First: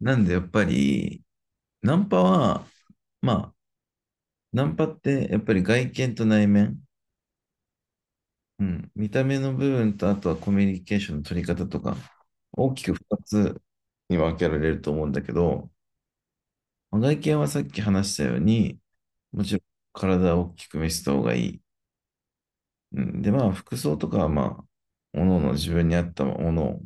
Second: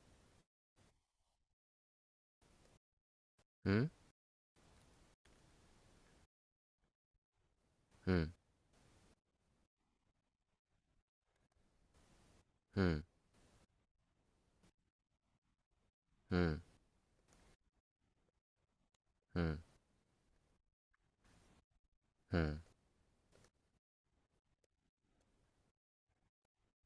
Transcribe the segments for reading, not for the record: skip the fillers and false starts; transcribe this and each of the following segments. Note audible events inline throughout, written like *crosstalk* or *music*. なんでやっぱり、ナンパは、まあ、うん。ナンパってやっぱり外見と内面、うん。うん、見た目の部分とあとはコミュニケーションの取り方とか、大きうくん。2つに分けられると思うんだけど、うん。まあ外見はさっき話したように、うもちろん。ん体を大きく見せた方がいい。うん。うん、で、まあ、服装とかはまあ、おのおの自分に合ったものを、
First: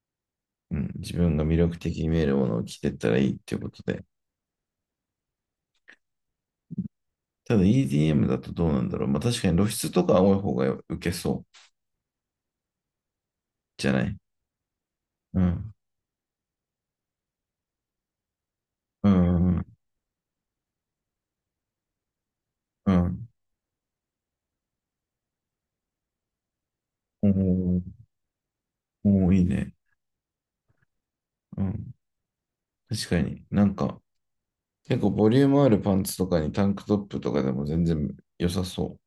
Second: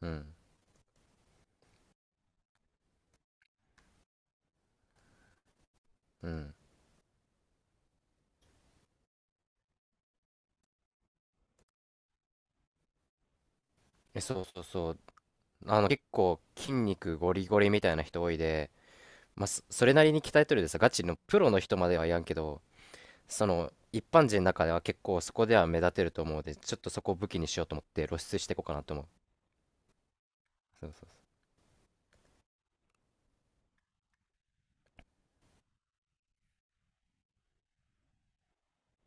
うん。うん、自分が魅力的に見えるものを着ていったらいいっていうことで。うん。ただ EDM だとどうなんだろう。まあ確かに露出とかは多い方が受けそうじゃない。え、そうそうそう。うん。あの、結構筋肉ゴリゴリみたいな人多いで、うまあ、そん。それなりに鍛えとるでさ、ガチのプロの人まではやんけど、うん。その一般人の中では結構そこでは目立てると思うので、ちょっとそこを武う器にしようと思ん。って露出していこうかなと思うおーおー、いいね。そう。そうそううん。確かに。なんか、結構ボリュームあるパンツとかにタンクトップとかでも全然良さそ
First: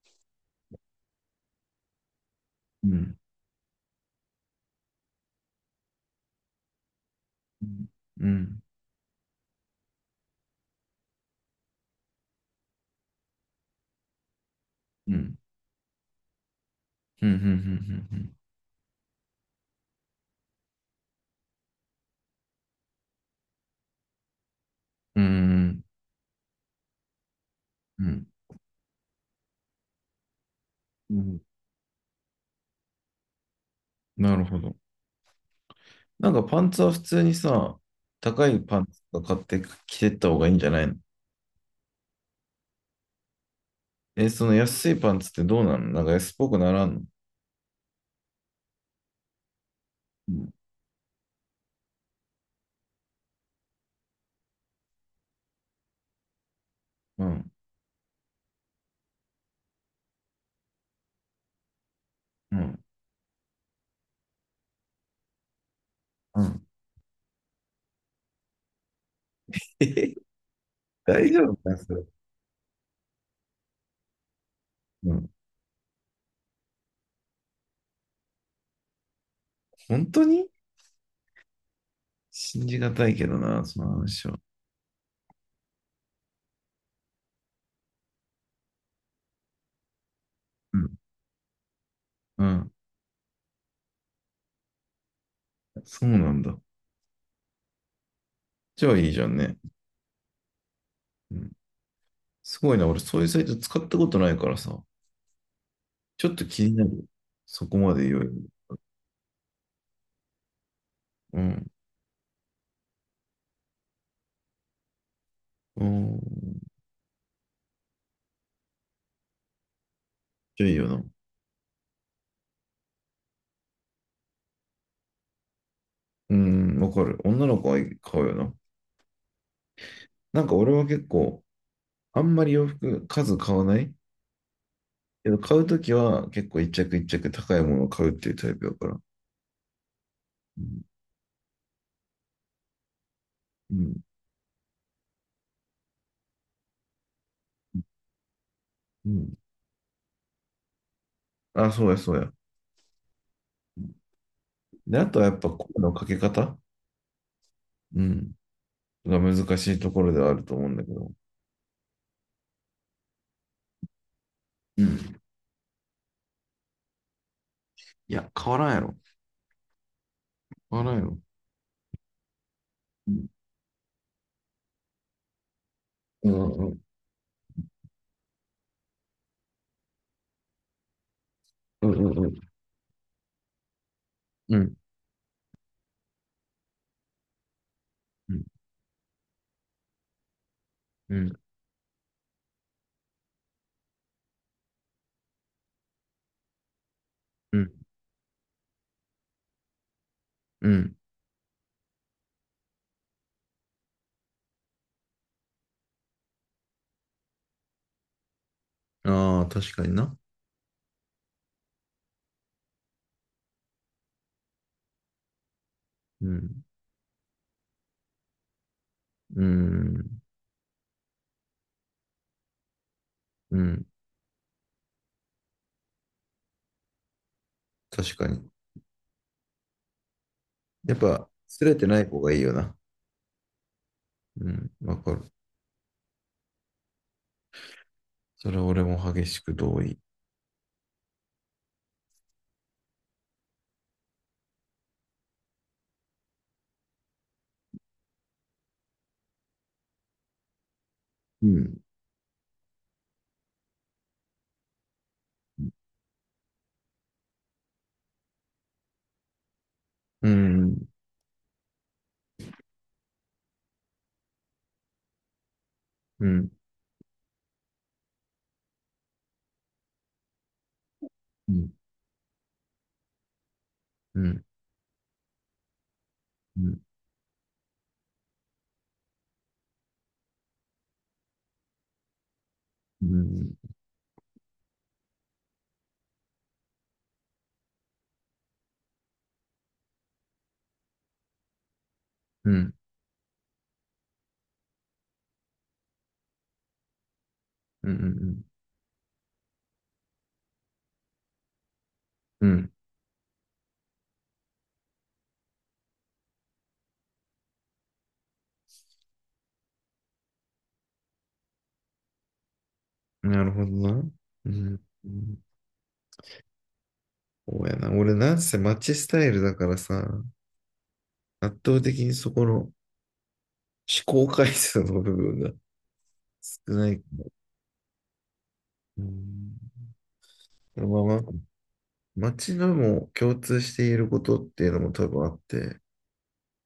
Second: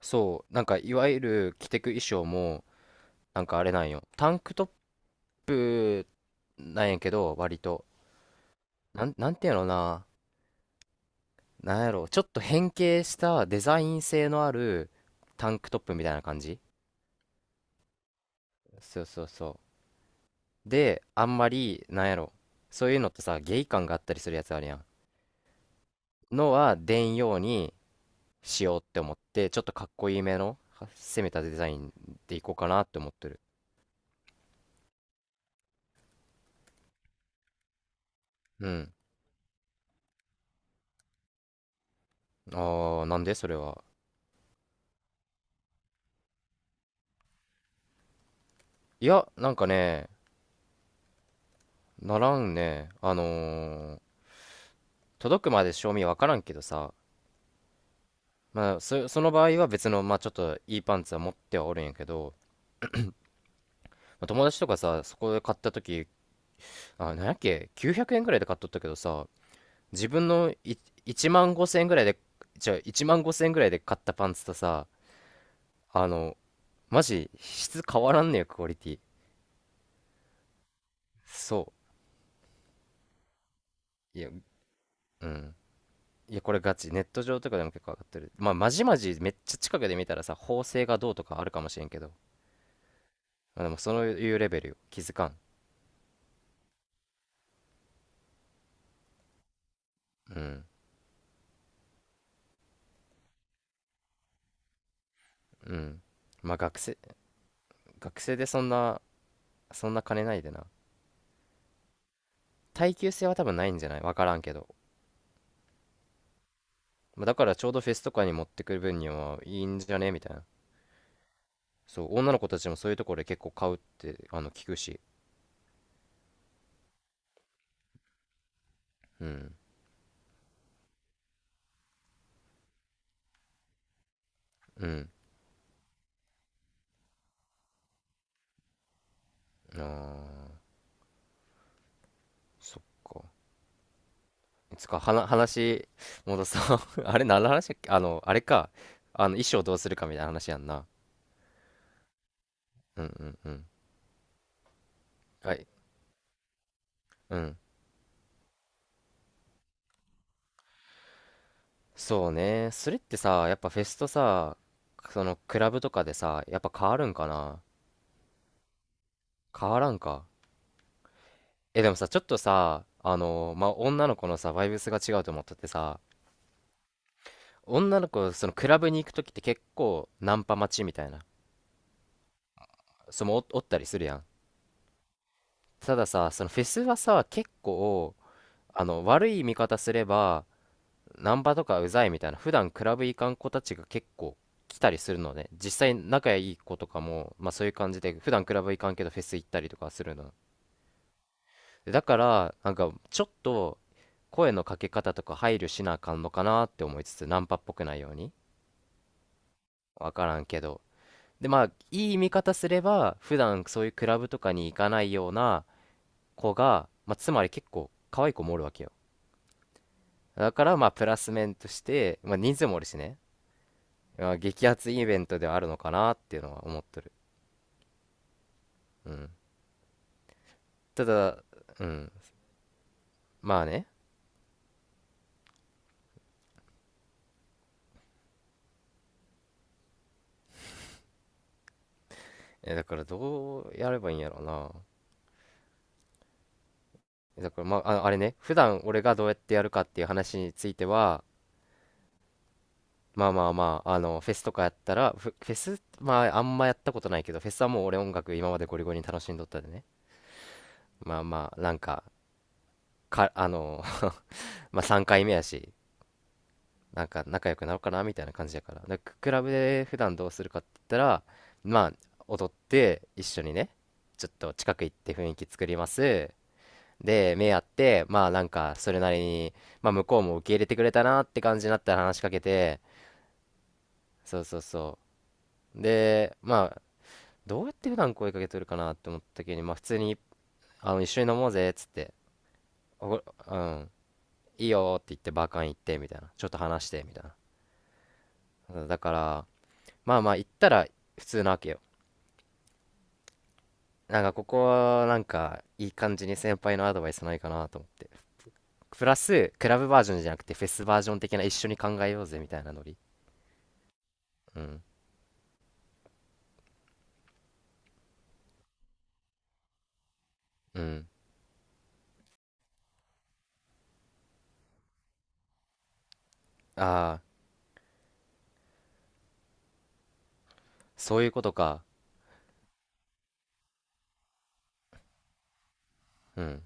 そう。なんか、いわゆる着てく衣装も、う。うん。なんかあれなんよ、タンクトップなんやけど、割うとん。うん。なんていうのかな、なんやろう、ちょっと変形したデザイン性のあるうん。タンクトップみたいな感じ。うん。うん。そうそうそう。で、あんまり、なんやろ、そういうのってさ、ゲイ感があったりするやつあるやん。うん。のは出んようにうん。しようって思って、ちょっとかっこいいめの、はう攻めん。たデザインでいこうかなって思ってる。なるほど。なんかパンツは普通にさ、高いうパンん。ツとか買って着てった方がいいんじゃないの？あー、なんでそれは。え、その安いパンツってどうなの？なんか安っぽくならんの？いや、なんかね、うん。ならんね。あのー、届くまで賞味わからんけどさ、うん。まあ、その場合は別の、まあちょっといいパンツは持ってはおるんやけど、うん。友達とかさ、そこで買った時、うん。あ、なんやっけ、900円ぐらいで買っとったけどさ、自え。 分のい *laughs* 大1丈万夫か5千円そぐれ。らいで、じゃあ1万5千円ぐらいで買ったパンツとさ、うん。あの、マジ質変わらんねよ、クオリティ。本当にそ信じがたいけどな、そのう。い話や、は。うん。いや、これガチ。ネット上とかでも結構上がってる。まあ、まじまじめっちゃ近くで見たらさ、縫う製ん。がどうとかあるかもしれんけど。うん。まあ、でも、そういうレベルよ。気づかん。そうなんだ。じゃあいいじゃんね。うん。うん。すごいな。俺、そういうサイト使ったことないからさ。うん。ちょっとまあ、気になる。そこまで言学うよ生でり。そんな、そんな金ないでな。うん。耐久性は多分ないんじゃないわからんけど。うん。まあだからちょうどフェスとかに持ってくる分にはいいんじゃねみたいな。じゃあいいよな。そう、女の子たちもそういうところで結構買うって、あの、聞くし。うん。わかる。女の子は買うよな。うん。なんか俺は結構、あんまり洋服数買わないうん。けど、買うときは結構一着一着高いものを買うっていうタイプだから。あー、うん。そっか。うん。つか、はな、話、戻そう。*laughs* あれ、何の話だっけ、あの、あれか。うあの、ん。衣装どうするかみたいな話やんな。あ、そうや、そうや。うんうんうん。で、あとはやっぱは声い。のかけ方。うん。うん。が難しいところではあると思うんだけど。そうね。それってさ、やっぱフェスとさ、うん。その、クラブとかでさ、やっぱ変わるんかな。いや、変わらんやろ。変わらんか。変わらんやろ。え、でもさ、ちょっとさ、うあん。の、まあ、女の子のさ、バイブスが違うと思っててさ、うん。うん。女の子、そのクラブに行くときって結構ナンパ待ちみたいな、うん。おったりするやん。うん、たださ、そのフェスはさ、結構、うん、あの、悪い見方すれば、うナん、ンパとかうざいみたいな、普段クラブ行かん子たちが結構来たりするのね。実際仲いい子とかも、まあうそういん、う感じで、普段クラブ行かんけどフェス行ったりとかするのね。うん。だからなんかちょっと声のかけ方とか配慮しなあかんのかなって思いつつ、ナンパっぽくないように、ああ、確かにわな。からんけど。で、まあいい見方すれば、普段そういうクラブとかに行かないようなう子ん、が、まあ、つまり結構可愛い子もおるわけよ。うん、だからまあプラス面として、まあ、人数もおるしね、うん、まあ、激アツイベントではあるのかなっていうのは思っとる。確かに。うん。やったぱ、だ、すれうてないん、方がいいよな。まあね。うん、わかる。それは俺も激しく同意。え、だからどうやればいいんやろうな。だからまあ、あのあれね、普段俺がどうやってやるかっていう話については、うん。まあまあまあ、あの、フェスとかやったら、フェス、まああんまやったことないけど、フェスはもう俺音楽今までゴリゴリに楽しんどったでね。うん、まあまあ、なんか、あの、*laughs* まあ3回目やし、うん、なんか仲良くなろうかなみたいな感じやから。で、クラブで普段どうするかって言ったら、うん、まあ、踊って一緒にね、うちょっん、と近く行って雰囲気作ります。うん、で、目合って、まあなんか、それなりに、まあ向こうも受け入れてくれたなって感じになったら話しかけて、うん、うん、そうそうそう。で、まあ、どうやって普段声かけとるかなって思った時に、まあ普通に、あの、一緒に飲もうぜっつって、うん、お、うん、いいよって言ってバーカン行ってみたいな、ちょっと話してみたいな。だから、まあまあ行ったら普通なわけよ。うん、なんかここはなんかいい感じに先輩のアドバイスないかなと思って。プラス、クラブバージョンじゃなくてフェスバージョン的な一緒に考えようぜみたいなノリ。うん、なるほどな。ううん、ん。うん、そうやな。俺なんせマッチスタイルだからさ、うん。圧倒的にそこの思考回数の部分が少ない。ああ、うん。まあまそあ、ういうことか。街のも共通していることっていうのも多分あって、うん。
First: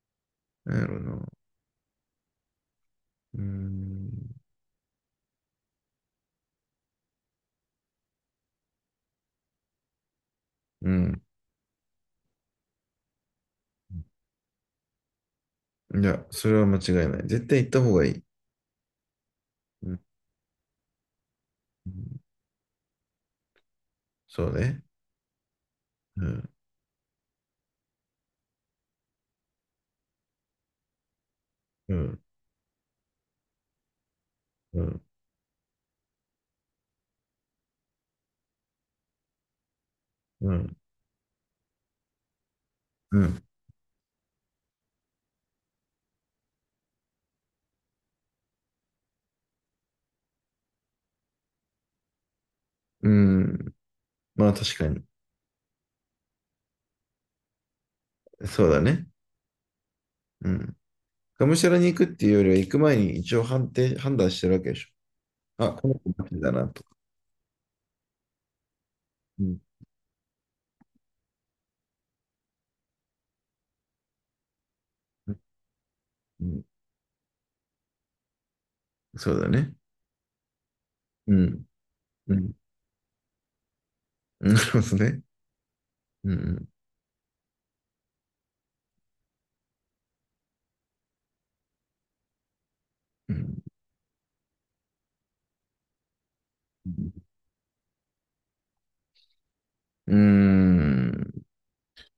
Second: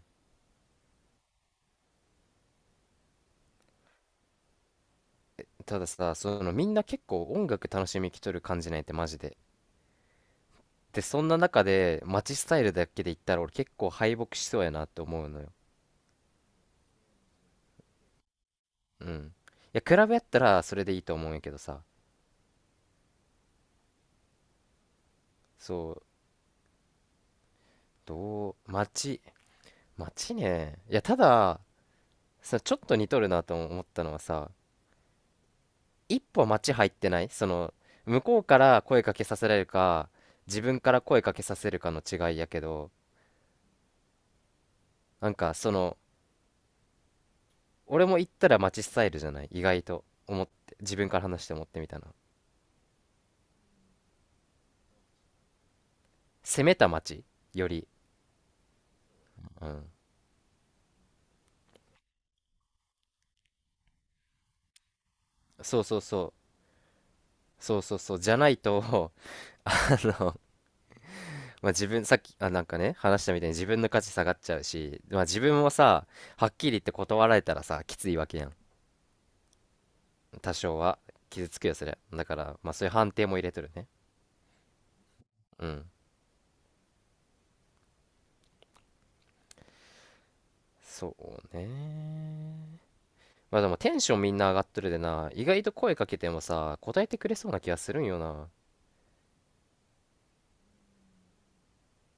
なんやろな。うーん。たださ、そのみんな結構音楽楽しみきとる感じないってマジで。うで、そん。んな中で街スタイルだけで言ったら俺結構敗北しそうやなって思うのよ。いや、それは間違いない。絶対行った方がいい。うん。いや、う比ん。べやったらそれでいいと思うんやけどさ。そうね。そう、うん。どう、街、街ね。いや、ただ、うん。さ、ちょっと似とるなと思ったのはさ、うん。一歩街入ってないその、向こうから声かけさせられるか、う自ん。分から声かけさせるかの違いやけど、うん。なんかその、俺も行ったら街スタイルじゃない意外と思って自分から話して思ってみたな。うん。まあ確かに。攻めた街より、そうだね。うん、うん。がむしゃらに行くっていうよりは、行く前に一応判断してるわけでしょ。あ、そうこのそう子マそジだなと。うそうそうそうじゃないと *laughs* うん。あの、まあ、自分さっきなんかね話したみたいに自分の価値下がっちゃうし、まあ、うん。自分もさ、うはっん。きり言って断られたらさきついわけやん。そうだね。多少はう傷つん。くよそれ。だうかん。らまあそういう判定も入れとるね。なるほど *laughs* ね。うん。うん。そうね。うまん。あでもテンションみんな上がっとるでな、意外と声かけてもさう答えん。てくれそうな気がするんよな。うーん。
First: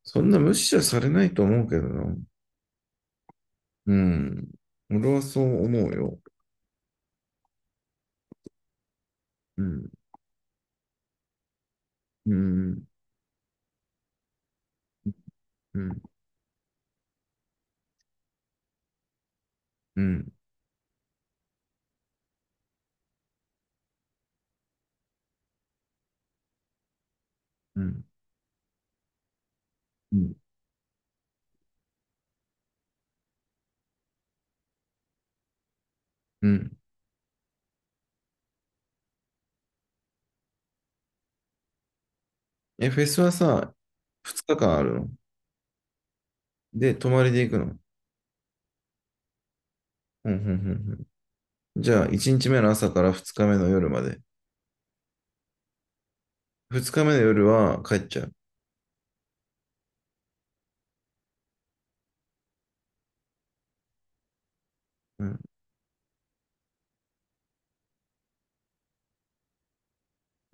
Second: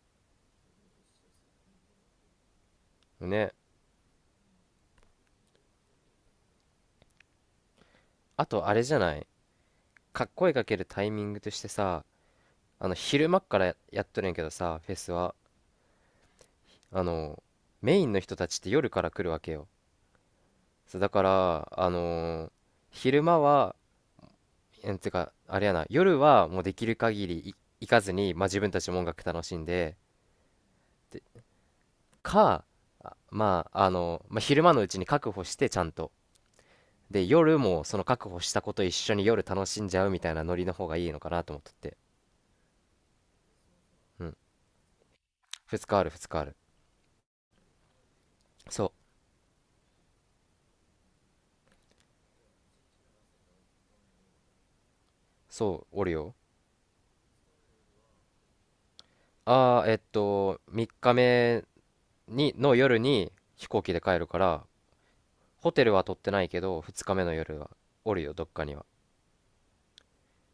そんな無視はされないと思うけどな。ね、うん。俺はそう思うよ。あとあれじゃないうん。か、声かけるタイミングとしてさ、うん。あの、昼間っからやっとるんやけどさフェスは、うん。あの、メインの人たちって夜から来るわけよ。うん。そうだから、あのー、昼間は、えんてかあれやな、夜はもうできる限りう行かん。ずに、まあ、自分たちも音楽楽しんで、うん。かまああの、まあ、昼間のうちに確保してちゃんと、うん。で夜もその確保したこと一緒に夜楽しんじゃうみたいなノリの方がいいのかなと思っとって。え、フェスはさ、うん。2日間あるの？2日ある、2日ある。で、泊まりで行くの？そううん。うん。うん。うん。じゃあ、1日目の朝から2日目の夜まで。そう、おるよ。二日目の夜は帰っちゃう？ああ、えっと、3日目の夜に飛行機で帰るから、うん。ホテルは取ってないけど、2日目の夜はおるよ、どっかには。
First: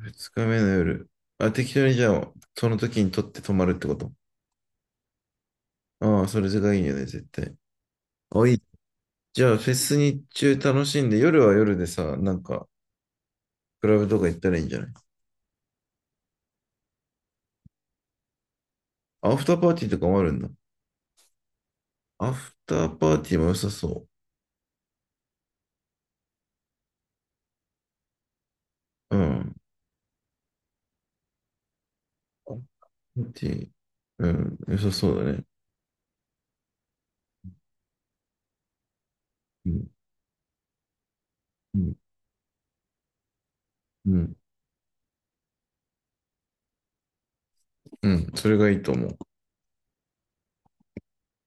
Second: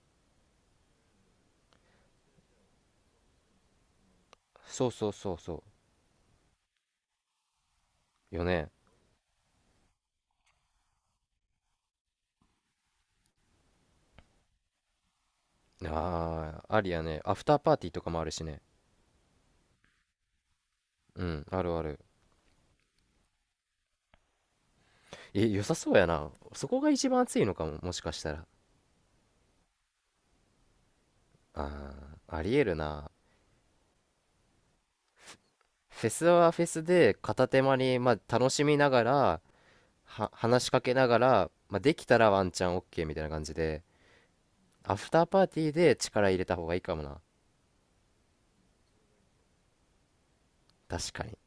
二日目の夜。あ、適当にじゃあ、その時に取って泊まるってこと。そうそうそうそああ、それがいいよね、絶対。う。よあ、いい。ね。じゃあ、フェス日中楽しんで、夜は夜でさ、なんか、クラブとか行ったらいいんじゃない？ああ、ありやね。アフターパーティーとかもあるしね。アフターパーティーとかもあるんだ。うん、あるある。アフターパーティーも良さそえ、良さそうやな。そこが一番暑いのかも、もしかしたら。う。うん。あアフタあ、ありえるな。ーパーティー、うん、良さそうだね。フェスはフェスで片手間に、まあ、楽しみながら、うん、話しかけながら、まうあ、ん、できたらワンチャン OK みたいな感じで。うん、アフターパーティーで力入れた方がいいかもな。うん、それがいいと思う。確かに。